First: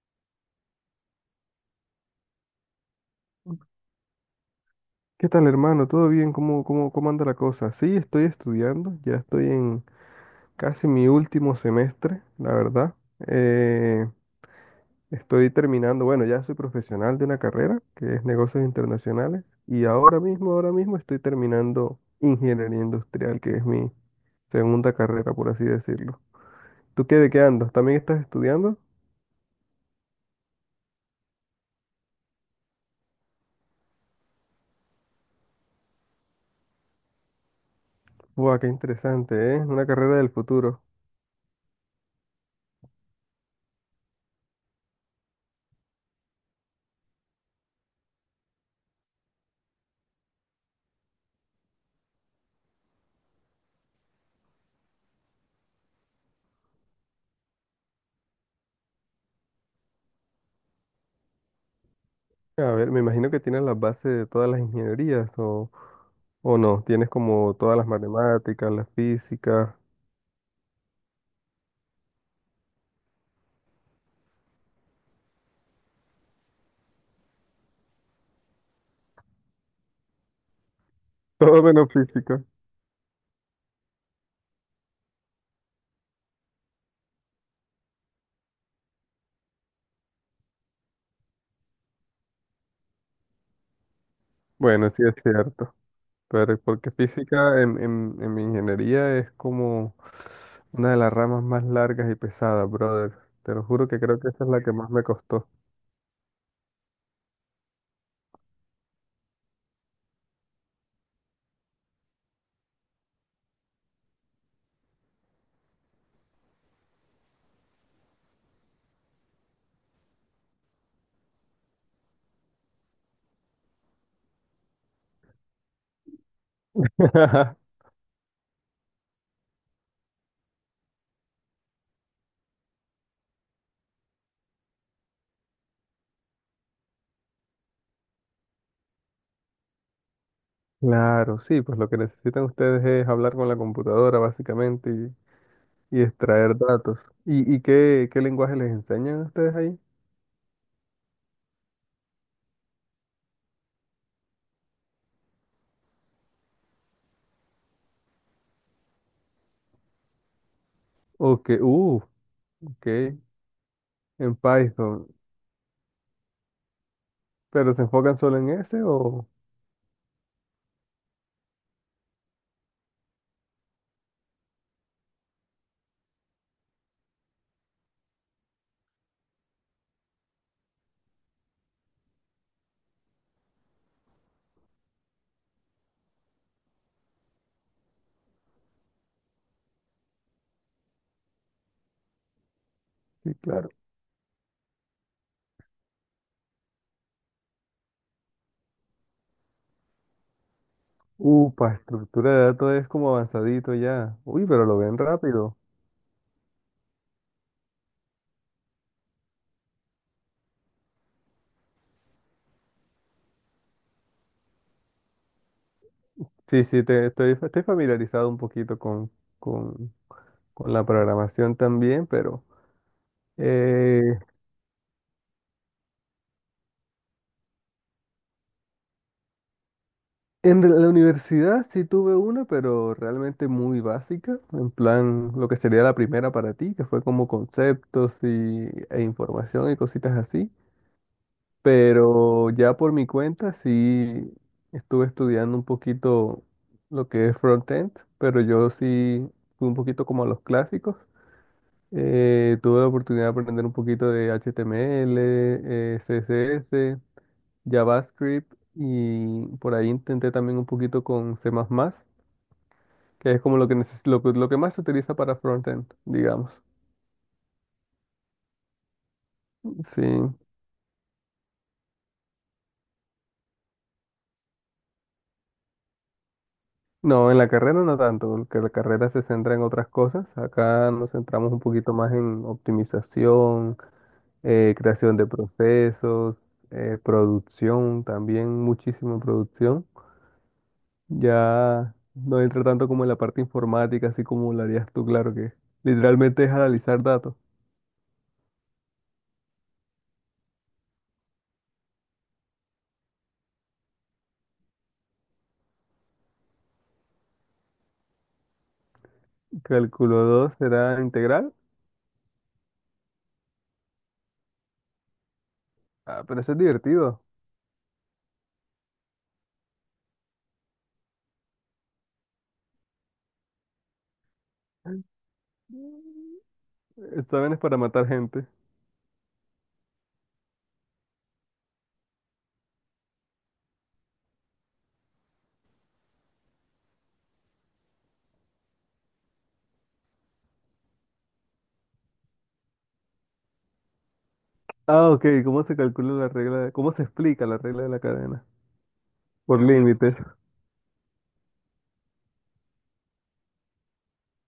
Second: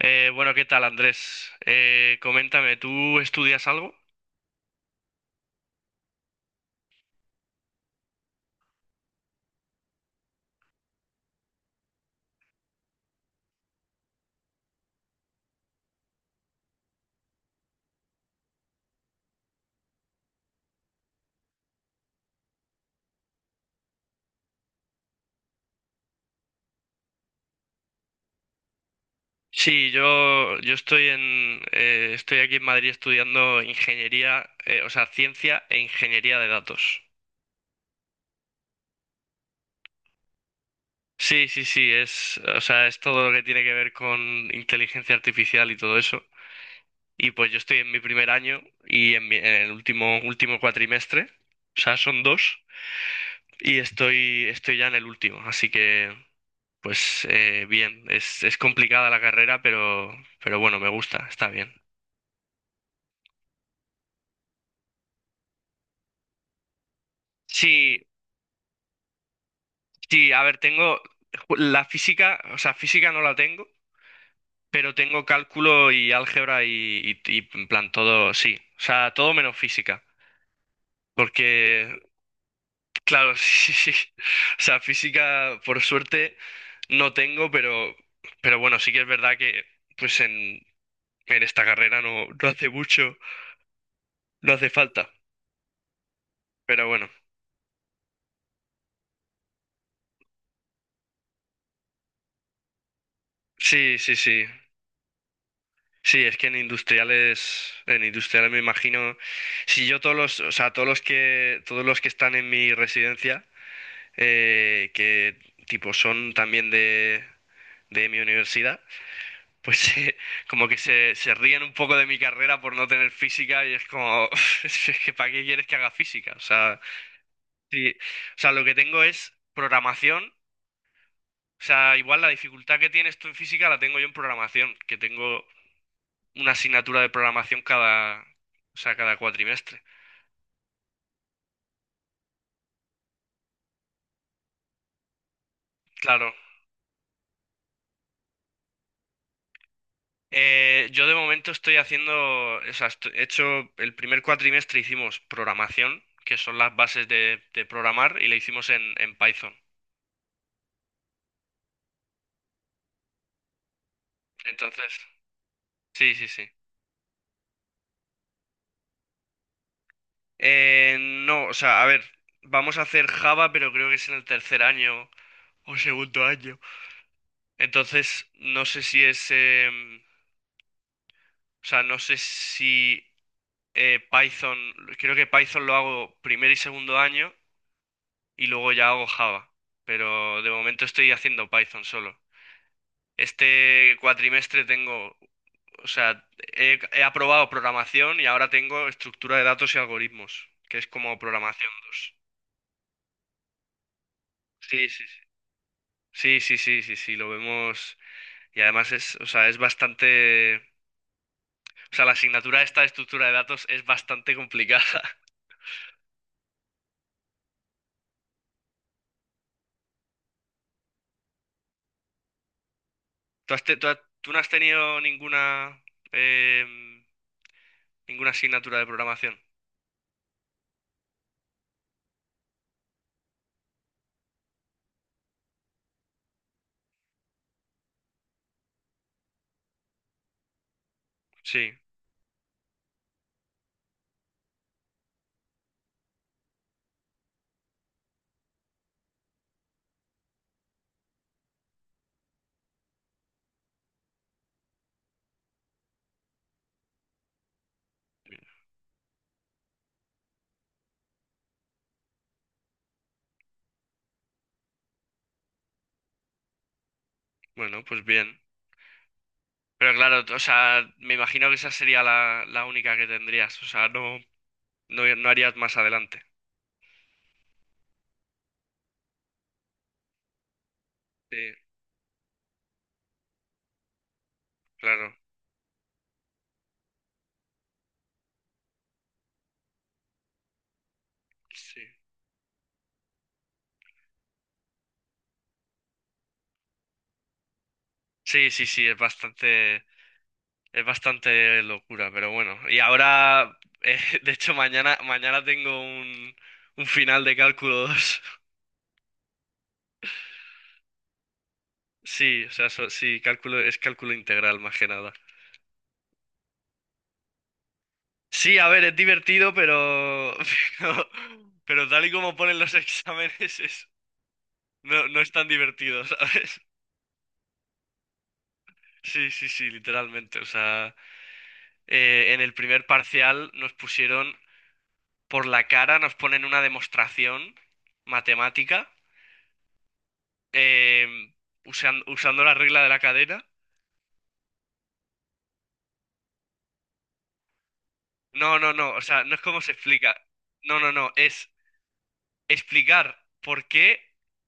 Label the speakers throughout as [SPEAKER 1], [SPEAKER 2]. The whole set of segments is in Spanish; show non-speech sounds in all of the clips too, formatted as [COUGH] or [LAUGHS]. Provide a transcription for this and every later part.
[SPEAKER 1] Bueno, ¿qué tal, Andrés? Coméntame, ¿tú estudias algo?
[SPEAKER 2] ¿Qué tal, hermano? ¿Todo bien? ¿Cómo anda la cosa? Sí, estoy estudiando, ya estoy en casi mi último semestre, la verdad. Eh, Estoy terminando, bueno, ya soy profesional de una carrera que es negocios internacionales y ahora mismo estoy terminando ingeniería industrial, que es mi segunda carrera, por así decirlo. ¿Tú qué de qué andas? ¿También estás estudiando?
[SPEAKER 1] Sí, yo estoy estoy aquí en Madrid estudiando ingeniería, o sea, ciencia e ingeniería de datos.
[SPEAKER 2] ¡Buah, qué interesante, eh! Una carrera del futuro.
[SPEAKER 1] Sí, sí, sí, o sea, es todo lo que tiene que ver con inteligencia artificial y todo eso. Y pues yo estoy en mi primer año y en el último cuatrimestre, o sea, son dos, y estoy ya en el último, así que... Bien, es complicada la carrera, pero bueno, me gusta, está bien.
[SPEAKER 2] A ver, me imagino que tienes las bases de todas las ingenierías o... ¿O no? Tienes como todas las
[SPEAKER 1] Sí,
[SPEAKER 2] matemáticas, la física,
[SPEAKER 1] sí, a ver, tengo la física, o sea, física no la tengo, pero tengo cálculo y álgebra y en plan todo, sí, o sea, todo menos física,
[SPEAKER 2] [LAUGHS] todo
[SPEAKER 1] porque,
[SPEAKER 2] menos física.
[SPEAKER 1] claro. [LAUGHS] Sí, sí, o sea, física por suerte no tengo, pero bueno, sí que es verdad que pues en, en esta carrera no, no hace mucho, no hace
[SPEAKER 2] Bueno, sí
[SPEAKER 1] falta,
[SPEAKER 2] es cierto. Pero
[SPEAKER 1] pero
[SPEAKER 2] porque
[SPEAKER 1] bueno,
[SPEAKER 2] física en mi ingeniería es como una de las ramas más largas y pesadas, brother. Te lo juro
[SPEAKER 1] sí,
[SPEAKER 2] que
[SPEAKER 1] sí,
[SPEAKER 2] creo que esa
[SPEAKER 1] sí.
[SPEAKER 2] es la que más me costó.
[SPEAKER 1] Sí, es que en industriales me imagino, si yo o sea, todos los que están en mi residencia, que tipo son también de mi universidad, pues [LAUGHS] como que se ríen un poco de mi carrera por no tener física y es como, [LAUGHS] es que ¿para qué quieres que haga física? O sea,
[SPEAKER 2] [LAUGHS]
[SPEAKER 1] sí, o sea, lo que tengo es programación, o sea, igual la dificultad que tienes tú en física la tengo yo en programación, que tengo una asignatura de programación o sea, cada cuatrimestre.
[SPEAKER 2] Claro, sí, pues lo que necesitan ustedes es hablar con la computadora, básicamente, y
[SPEAKER 1] Claro.
[SPEAKER 2] extraer datos. Y qué, qué lenguaje les enseñan a ustedes ahí?
[SPEAKER 1] Yo de momento estoy haciendo, o sea, he hecho el primer cuatrimestre, hicimos programación, que son las bases de programar, y le hicimos en Python.
[SPEAKER 2] O que, ok, en
[SPEAKER 1] Entonces,
[SPEAKER 2] Python.
[SPEAKER 1] sí, sí, sí.
[SPEAKER 2] ¿Pero se enfocan solo en ese o...?
[SPEAKER 1] No, o sea, a ver, vamos a hacer Java, pero creo que es en el tercer año o segundo año. Entonces, no sé si es, em, o sea, no sé si Python, creo que Python lo hago primer y segundo año. Y luego ya hago Java, pero de momento estoy haciendo Python solo.
[SPEAKER 2] Sí, claro.
[SPEAKER 1] Este cuatrimestre o sea, he aprobado programación y ahora tengo estructura de datos y algoritmos, que es como programación
[SPEAKER 2] Upa,
[SPEAKER 1] dos.
[SPEAKER 2] estructura de datos es como avanzadito ya. Uy, pero lo
[SPEAKER 1] Sí,
[SPEAKER 2] ven
[SPEAKER 1] sí, sí.
[SPEAKER 2] rápido.
[SPEAKER 1] Sí, sí, sí, sí, sí, lo vemos. Y además o sea, o sea, la asignatura esta de estructura de datos es bastante complicada.
[SPEAKER 2] Sí, sí, te, estoy familiarizado un poquito con, con la programación también, pero
[SPEAKER 1] [LAUGHS] ¿Tú has te- tú, has-
[SPEAKER 2] eh,
[SPEAKER 1] tú no has tenido em, ninguna asignatura de programación?
[SPEAKER 2] en la universidad sí tuve una, pero realmente muy básica, en plan lo que sería la primera para ti, que fue como conceptos y, e información y cositas así.
[SPEAKER 1] Sí,
[SPEAKER 2] Pero ya por mi cuenta sí estuve estudiando un poquito lo que es frontend, pero yo sí fui un poquito como a los clásicos. Tuve la oportunidad de aprender un poquito de HTML, CSS, JavaScript y por ahí intenté también un poquito con C++, que es como lo que, que lo que más se utiliza para frontend, digamos.
[SPEAKER 1] bueno, pues bien. Pero
[SPEAKER 2] Sí.
[SPEAKER 1] claro, o sea, me imagino que esa sería la única que tendrías. O sea, no, no, no harías más adelante.
[SPEAKER 2] No, en la carrera no tanto, porque la carrera se centra en otras cosas. Acá nos
[SPEAKER 1] Sí,
[SPEAKER 2] centramos un poquito más en optimización,
[SPEAKER 1] claro.
[SPEAKER 2] creación de procesos, producción, también muchísima producción.
[SPEAKER 1] Sí.
[SPEAKER 2] Ya no entra tanto como en la parte informática, así como lo harías tú, claro que literalmente es analizar datos.
[SPEAKER 1] Sí, sí, sí, es bastante locura, pero bueno. Y ahora, [LAUGHS] de hecho, mañana tengo un final de cálculo 2. [LAUGHS]
[SPEAKER 2] Cálculo 2 será integral.
[SPEAKER 1] Sí, o sea, sí, cálculo, es cálculo integral más que nada.
[SPEAKER 2] Ah, pero eso es divertido.
[SPEAKER 1] Sí, a ver, es divertido, [LAUGHS] pero, pero tal y como ponen los [LAUGHS] exámenes, no, no es tan divertido, ¿sabes?
[SPEAKER 2] Exámenes para matar gente.
[SPEAKER 1] Sí, sí, sí, literalmente. O sea, en el primer parcial nos pusieron por la cara, nos ponen una demostración matemática, eh, usando la regla de la cadena.
[SPEAKER 2] Ah, ok, ¿cómo se calcula la ¿Cómo se explica la regla de la cadena?
[SPEAKER 1] No, no, no, o sea, no es como
[SPEAKER 2] Por
[SPEAKER 1] se explica.
[SPEAKER 2] límites,
[SPEAKER 1] No, no, no, es explicar por qué,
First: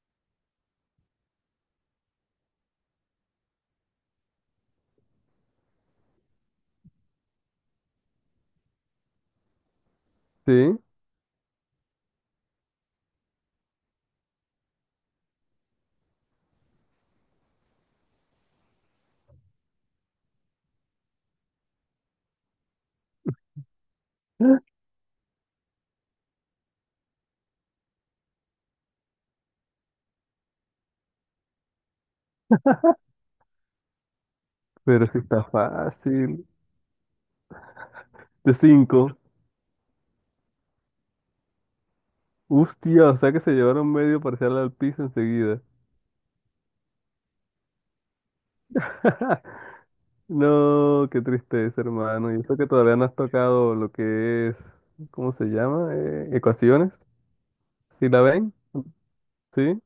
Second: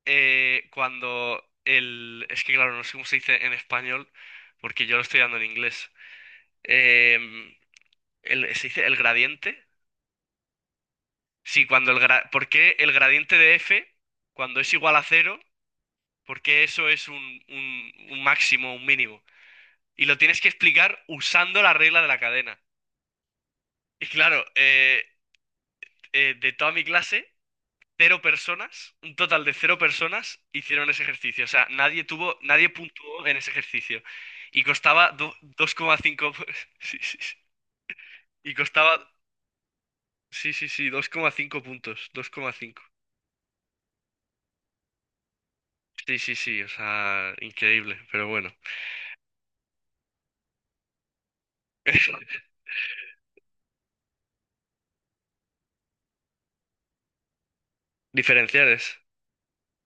[SPEAKER 1] Es que claro, no sé cómo se dice en español, porque yo lo estoy dando en inglés. Em, ¿Se dice el gradiente?
[SPEAKER 2] sí.
[SPEAKER 1] Sí, cuando ¿por qué el gradiente de f, cuando es igual a cero, por qué eso es un máximo, un mínimo? Y lo tienes que explicar usando la regla de la cadena. Y claro, de toda mi clase, cero personas, un total de cero personas hicieron ese ejercicio. O sea, nadie puntuó en ese ejercicio. Y costaba
[SPEAKER 2] Pero sí está
[SPEAKER 1] 2,5...
[SPEAKER 2] fácil.
[SPEAKER 1] [LAUGHS] sí, sí, sí. Y
[SPEAKER 2] De
[SPEAKER 1] costaba...
[SPEAKER 2] cinco.
[SPEAKER 1] Sí, sí, sí, 2,5 puntos, 2,5.
[SPEAKER 2] Hostia, o sea que se llevaron medio parcial al piso enseguida.
[SPEAKER 1] Sí, sí, sí, o sea, increíble, pero bueno.
[SPEAKER 2] [LAUGHS] No, qué tristeza,
[SPEAKER 1] [LAUGHS]
[SPEAKER 2] hermano. Y eso que todavía no has tocado lo que es, ¿cómo se llama? Ecuaciones. ¿Sí la ven?
[SPEAKER 1] Diferenciales.
[SPEAKER 2] ¿Sí?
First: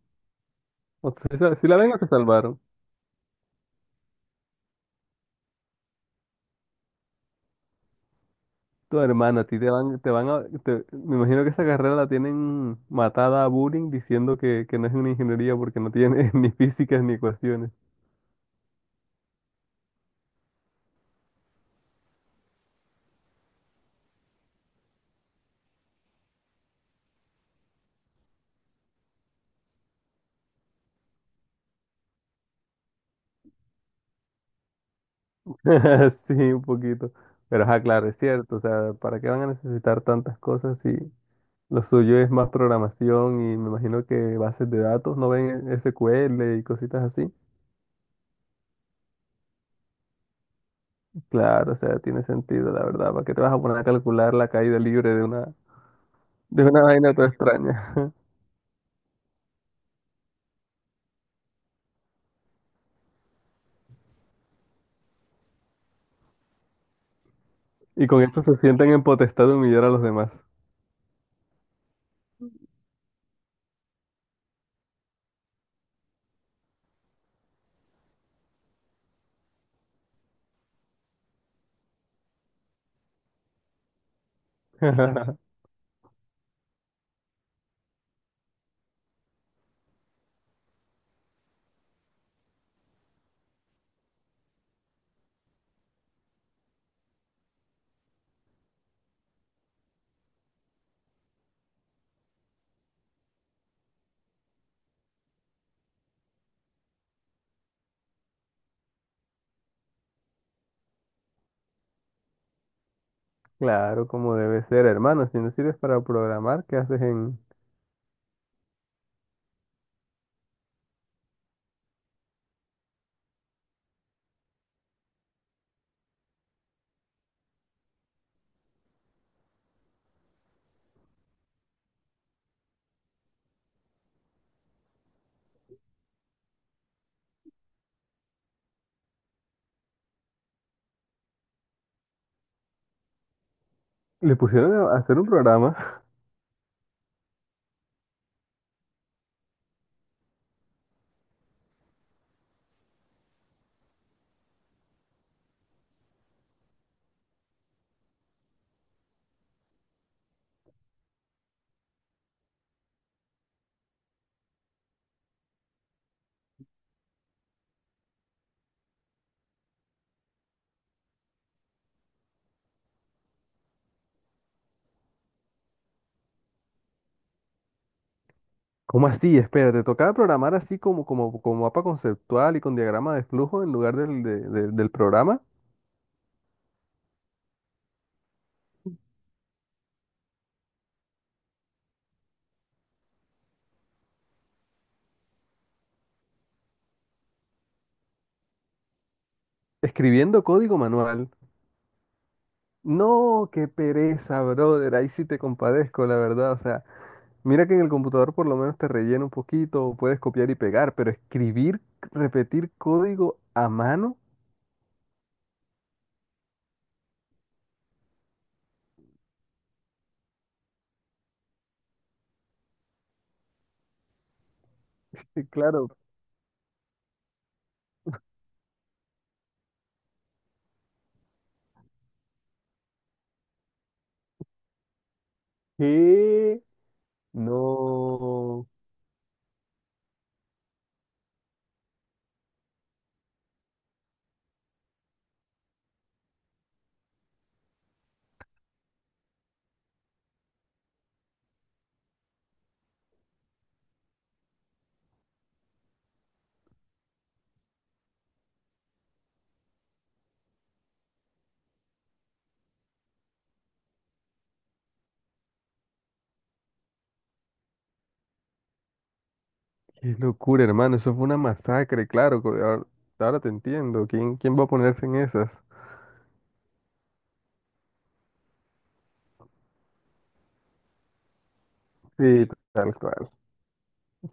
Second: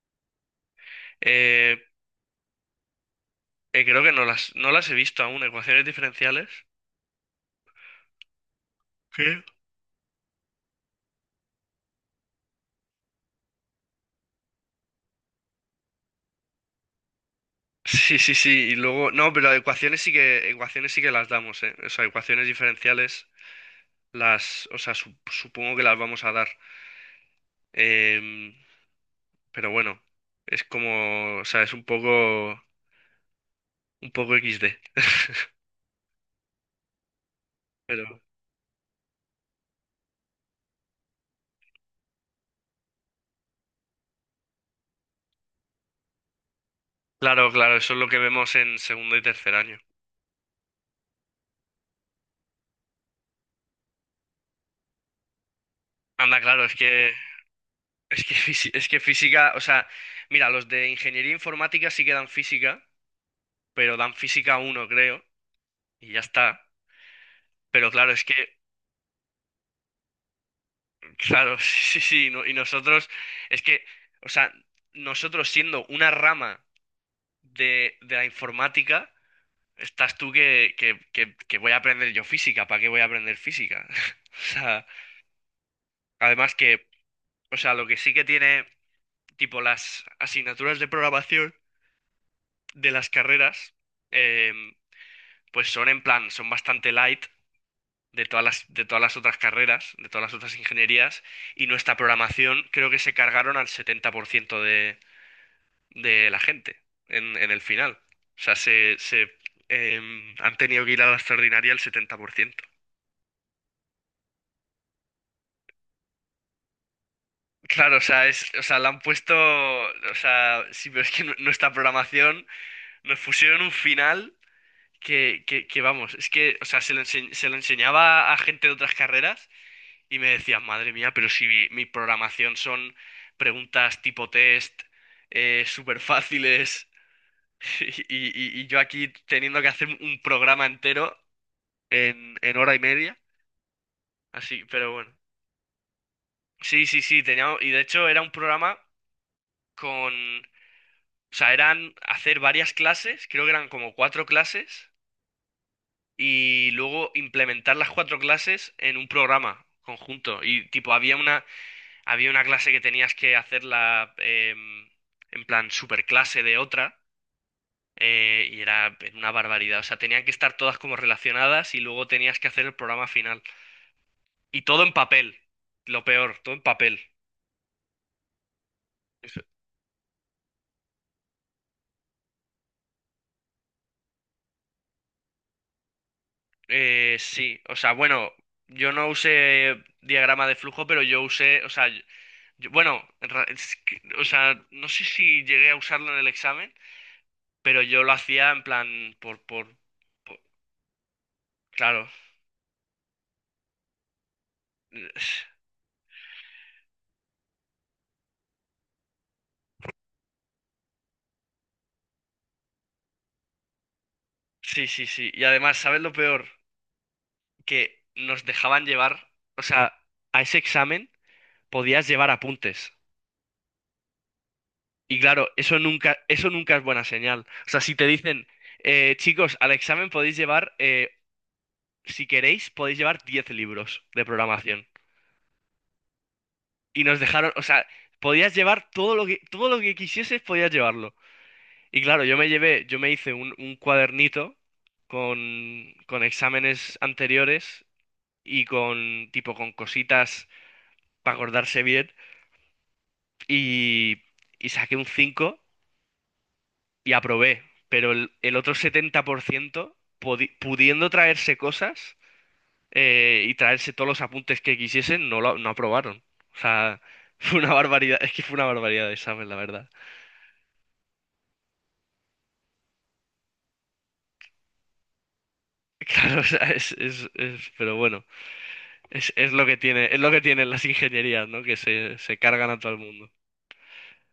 [SPEAKER 2] O sea, si
[SPEAKER 1] Eh,
[SPEAKER 2] la ven o se salvaron.
[SPEAKER 1] Creo que no las he visto aún. Ecuaciones diferenciales.
[SPEAKER 2] Tu
[SPEAKER 1] Qué.
[SPEAKER 2] hermana, a ti te van a, te- me imagino que esa carrera la tienen matada a bullying diciendo que no es una ingeniería porque no tiene [LAUGHS] ni físicas ni ecuaciones.
[SPEAKER 1] Sí, sí, sí. Y luego. No, pero ecuaciones sí que. Ecuaciones sí que las damos. O sea, ecuaciones diferenciales las. O sea, supongo que las vamos a dar. Em, pero bueno. Es como. O sea, es un poco. Un poco XD.
[SPEAKER 2] [LAUGHS] Sí, un poquito. Pero ajá, claro, es
[SPEAKER 1] Pero.
[SPEAKER 2] cierto. O sea, ¿para qué van a necesitar tantas cosas si lo suyo es más programación y me imagino que bases de datos no ven SQL y cositas así?
[SPEAKER 1] Claro, claro, eso es lo que vemos en segundo y tercer año.
[SPEAKER 2] Claro, o sea, tiene sentido, la verdad. ¿Para qué te vas a poner a calcular la caída libre
[SPEAKER 1] Anda,
[SPEAKER 2] de
[SPEAKER 1] claro, es
[SPEAKER 2] una
[SPEAKER 1] que.
[SPEAKER 2] vaina toda extraña? [LAUGHS]
[SPEAKER 1] Es que, es que física. O sea, mira, los de ingeniería informática sí que dan física. Pero dan física uno, creo, y ya está. Pero
[SPEAKER 2] Y
[SPEAKER 1] claro,
[SPEAKER 2] con
[SPEAKER 1] es que,
[SPEAKER 2] esto se sienten en potestad de humillar a los demás.
[SPEAKER 1] claro. [LAUGHS] Sí, sí, y nosotros, es que, o sea, nosotros siendo una rama de la informática, estás tú que, que voy a aprender yo física, ¿para qué voy a aprender física? [LAUGHS] O sea,
[SPEAKER 2] [LAUGHS]
[SPEAKER 1] además que, o sea, lo que sí que tiene, tipo, las asignaturas de programación de las carreras, em, pues son bastante light de todas de todas las otras carreras, de todas las otras ingenierías, y nuestra programación creo que se cargaron al 70% de la gente en el final. O sea, han tenido que ir a la extraordinaria el 70%.
[SPEAKER 2] Claro, como debe ser, hermano. Si no sirves para programar, ¿qué haces en...?
[SPEAKER 1] Claro, o sea, o sea, la han puesto, o sea, sí, pero es que nuestra programación nos pusieron un final que vamos, es que, o sea, se lo enseñaba a gente de otras carreras. Y me decías, madre mía, pero si mi programación son preguntas tipo test, súper fáciles. [LAUGHS] y, y yo aquí teniendo que hacer un programa entero en hora y media.
[SPEAKER 2] Le
[SPEAKER 1] Así,
[SPEAKER 2] pusieron
[SPEAKER 1] pero
[SPEAKER 2] a
[SPEAKER 1] bueno.
[SPEAKER 2] hacer un programa.
[SPEAKER 1] Sí, sí, sí, tenía, y de hecho era un programa con, o sea, eran hacer varias clases, creo que eran como cuatro clases, y luego implementar las cuatro clases en un programa conjunto. Y tipo, había una clase que tenías que hacerla, en plan superclase de otra, y era una barbaridad. O sea, tenían que estar todas como relacionadas y luego tenías que hacer el programa final. Y todo en papel, lo peor, todo en papel.
[SPEAKER 2] ¿Cómo así?
[SPEAKER 1] Eso-
[SPEAKER 2] Espera, te tocaba programar así como, como, como mapa conceptual y con diagrama de flujo en lugar del programa,
[SPEAKER 1] sí, o sea, bueno, yo no usé diagrama de flujo, pero yo usé, o sea, bueno, en ra- es que- o sea, no sé si llegué a usarlo en el examen, pero yo lo hacía en plan por-
[SPEAKER 2] escribiendo código manual.
[SPEAKER 1] claro.
[SPEAKER 2] No, qué pereza, brother. Ahí sí te compadezco, la verdad. O sea, mira que en el computador por lo menos te rellena un poquito, o puedes copiar y pegar, pero escribir, repetir código a mano,
[SPEAKER 1] Sí, sí, sí. Y además, ¿sabes lo peor? Que nos dejaban llevar, o sea, a ese examen podías llevar apuntes. Y
[SPEAKER 2] [LAUGHS] sí,
[SPEAKER 1] claro,
[SPEAKER 2] claro.
[SPEAKER 1] eso nunca es buena señal. O sea, si te dicen, chicos, al examen si queréis, podéis llevar 10 libros de programación.
[SPEAKER 2] ¿Qué?
[SPEAKER 1] Y nos dejaron, o sea, podías
[SPEAKER 2] No,
[SPEAKER 1] llevar todo lo que quisieses, podías llevarlo. Y claro, yo me hice un cuadernito con exámenes anteriores y con, tipo, con cositas para acordarse bien, y, y saqué un 5 y aprobé, pero el otro 70%, pudiendo traerse cosas, y traerse todos los apuntes que quisiesen, no aprobaron. O sea, [LAUGHS] fue una barbaridad, es que fue una barbaridad de examen, la verdad. [LAUGHS]
[SPEAKER 2] qué locura, hermano. Eso fue una masacre, claro. Ahora te entiendo. ¿Quién va a ponerse en esas?
[SPEAKER 1] Claro, o sea, pero bueno, es lo que tiene, es lo que tienen las ingenierías, ¿no? Que se
[SPEAKER 2] Sí,
[SPEAKER 1] cargan a todo
[SPEAKER 2] tal
[SPEAKER 1] el mundo.
[SPEAKER 2] cual.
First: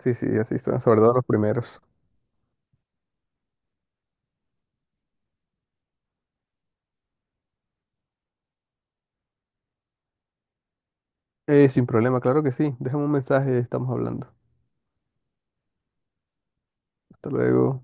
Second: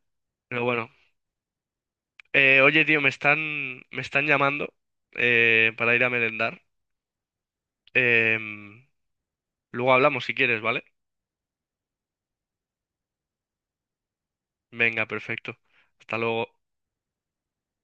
[SPEAKER 2] Sí, sí, así
[SPEAKER 1] Pero
[SPEAKER 2] son,
[SPEAKER 1] bueno,
[SPEAKER 2] sobre todo los primeros.
[SPEAKER 1] oye, tío, me están llamando, para ir a merendar. Em, Luego hablamos si quieres, ¿vale?
[SPEAKER 2] Sin problema, claro que sí. Déjame un mensaje, estamos hablando.
[SPEAKER 1] Venga, perfecto. Hasta luego.
[SPEAKER 2] Hasta luego.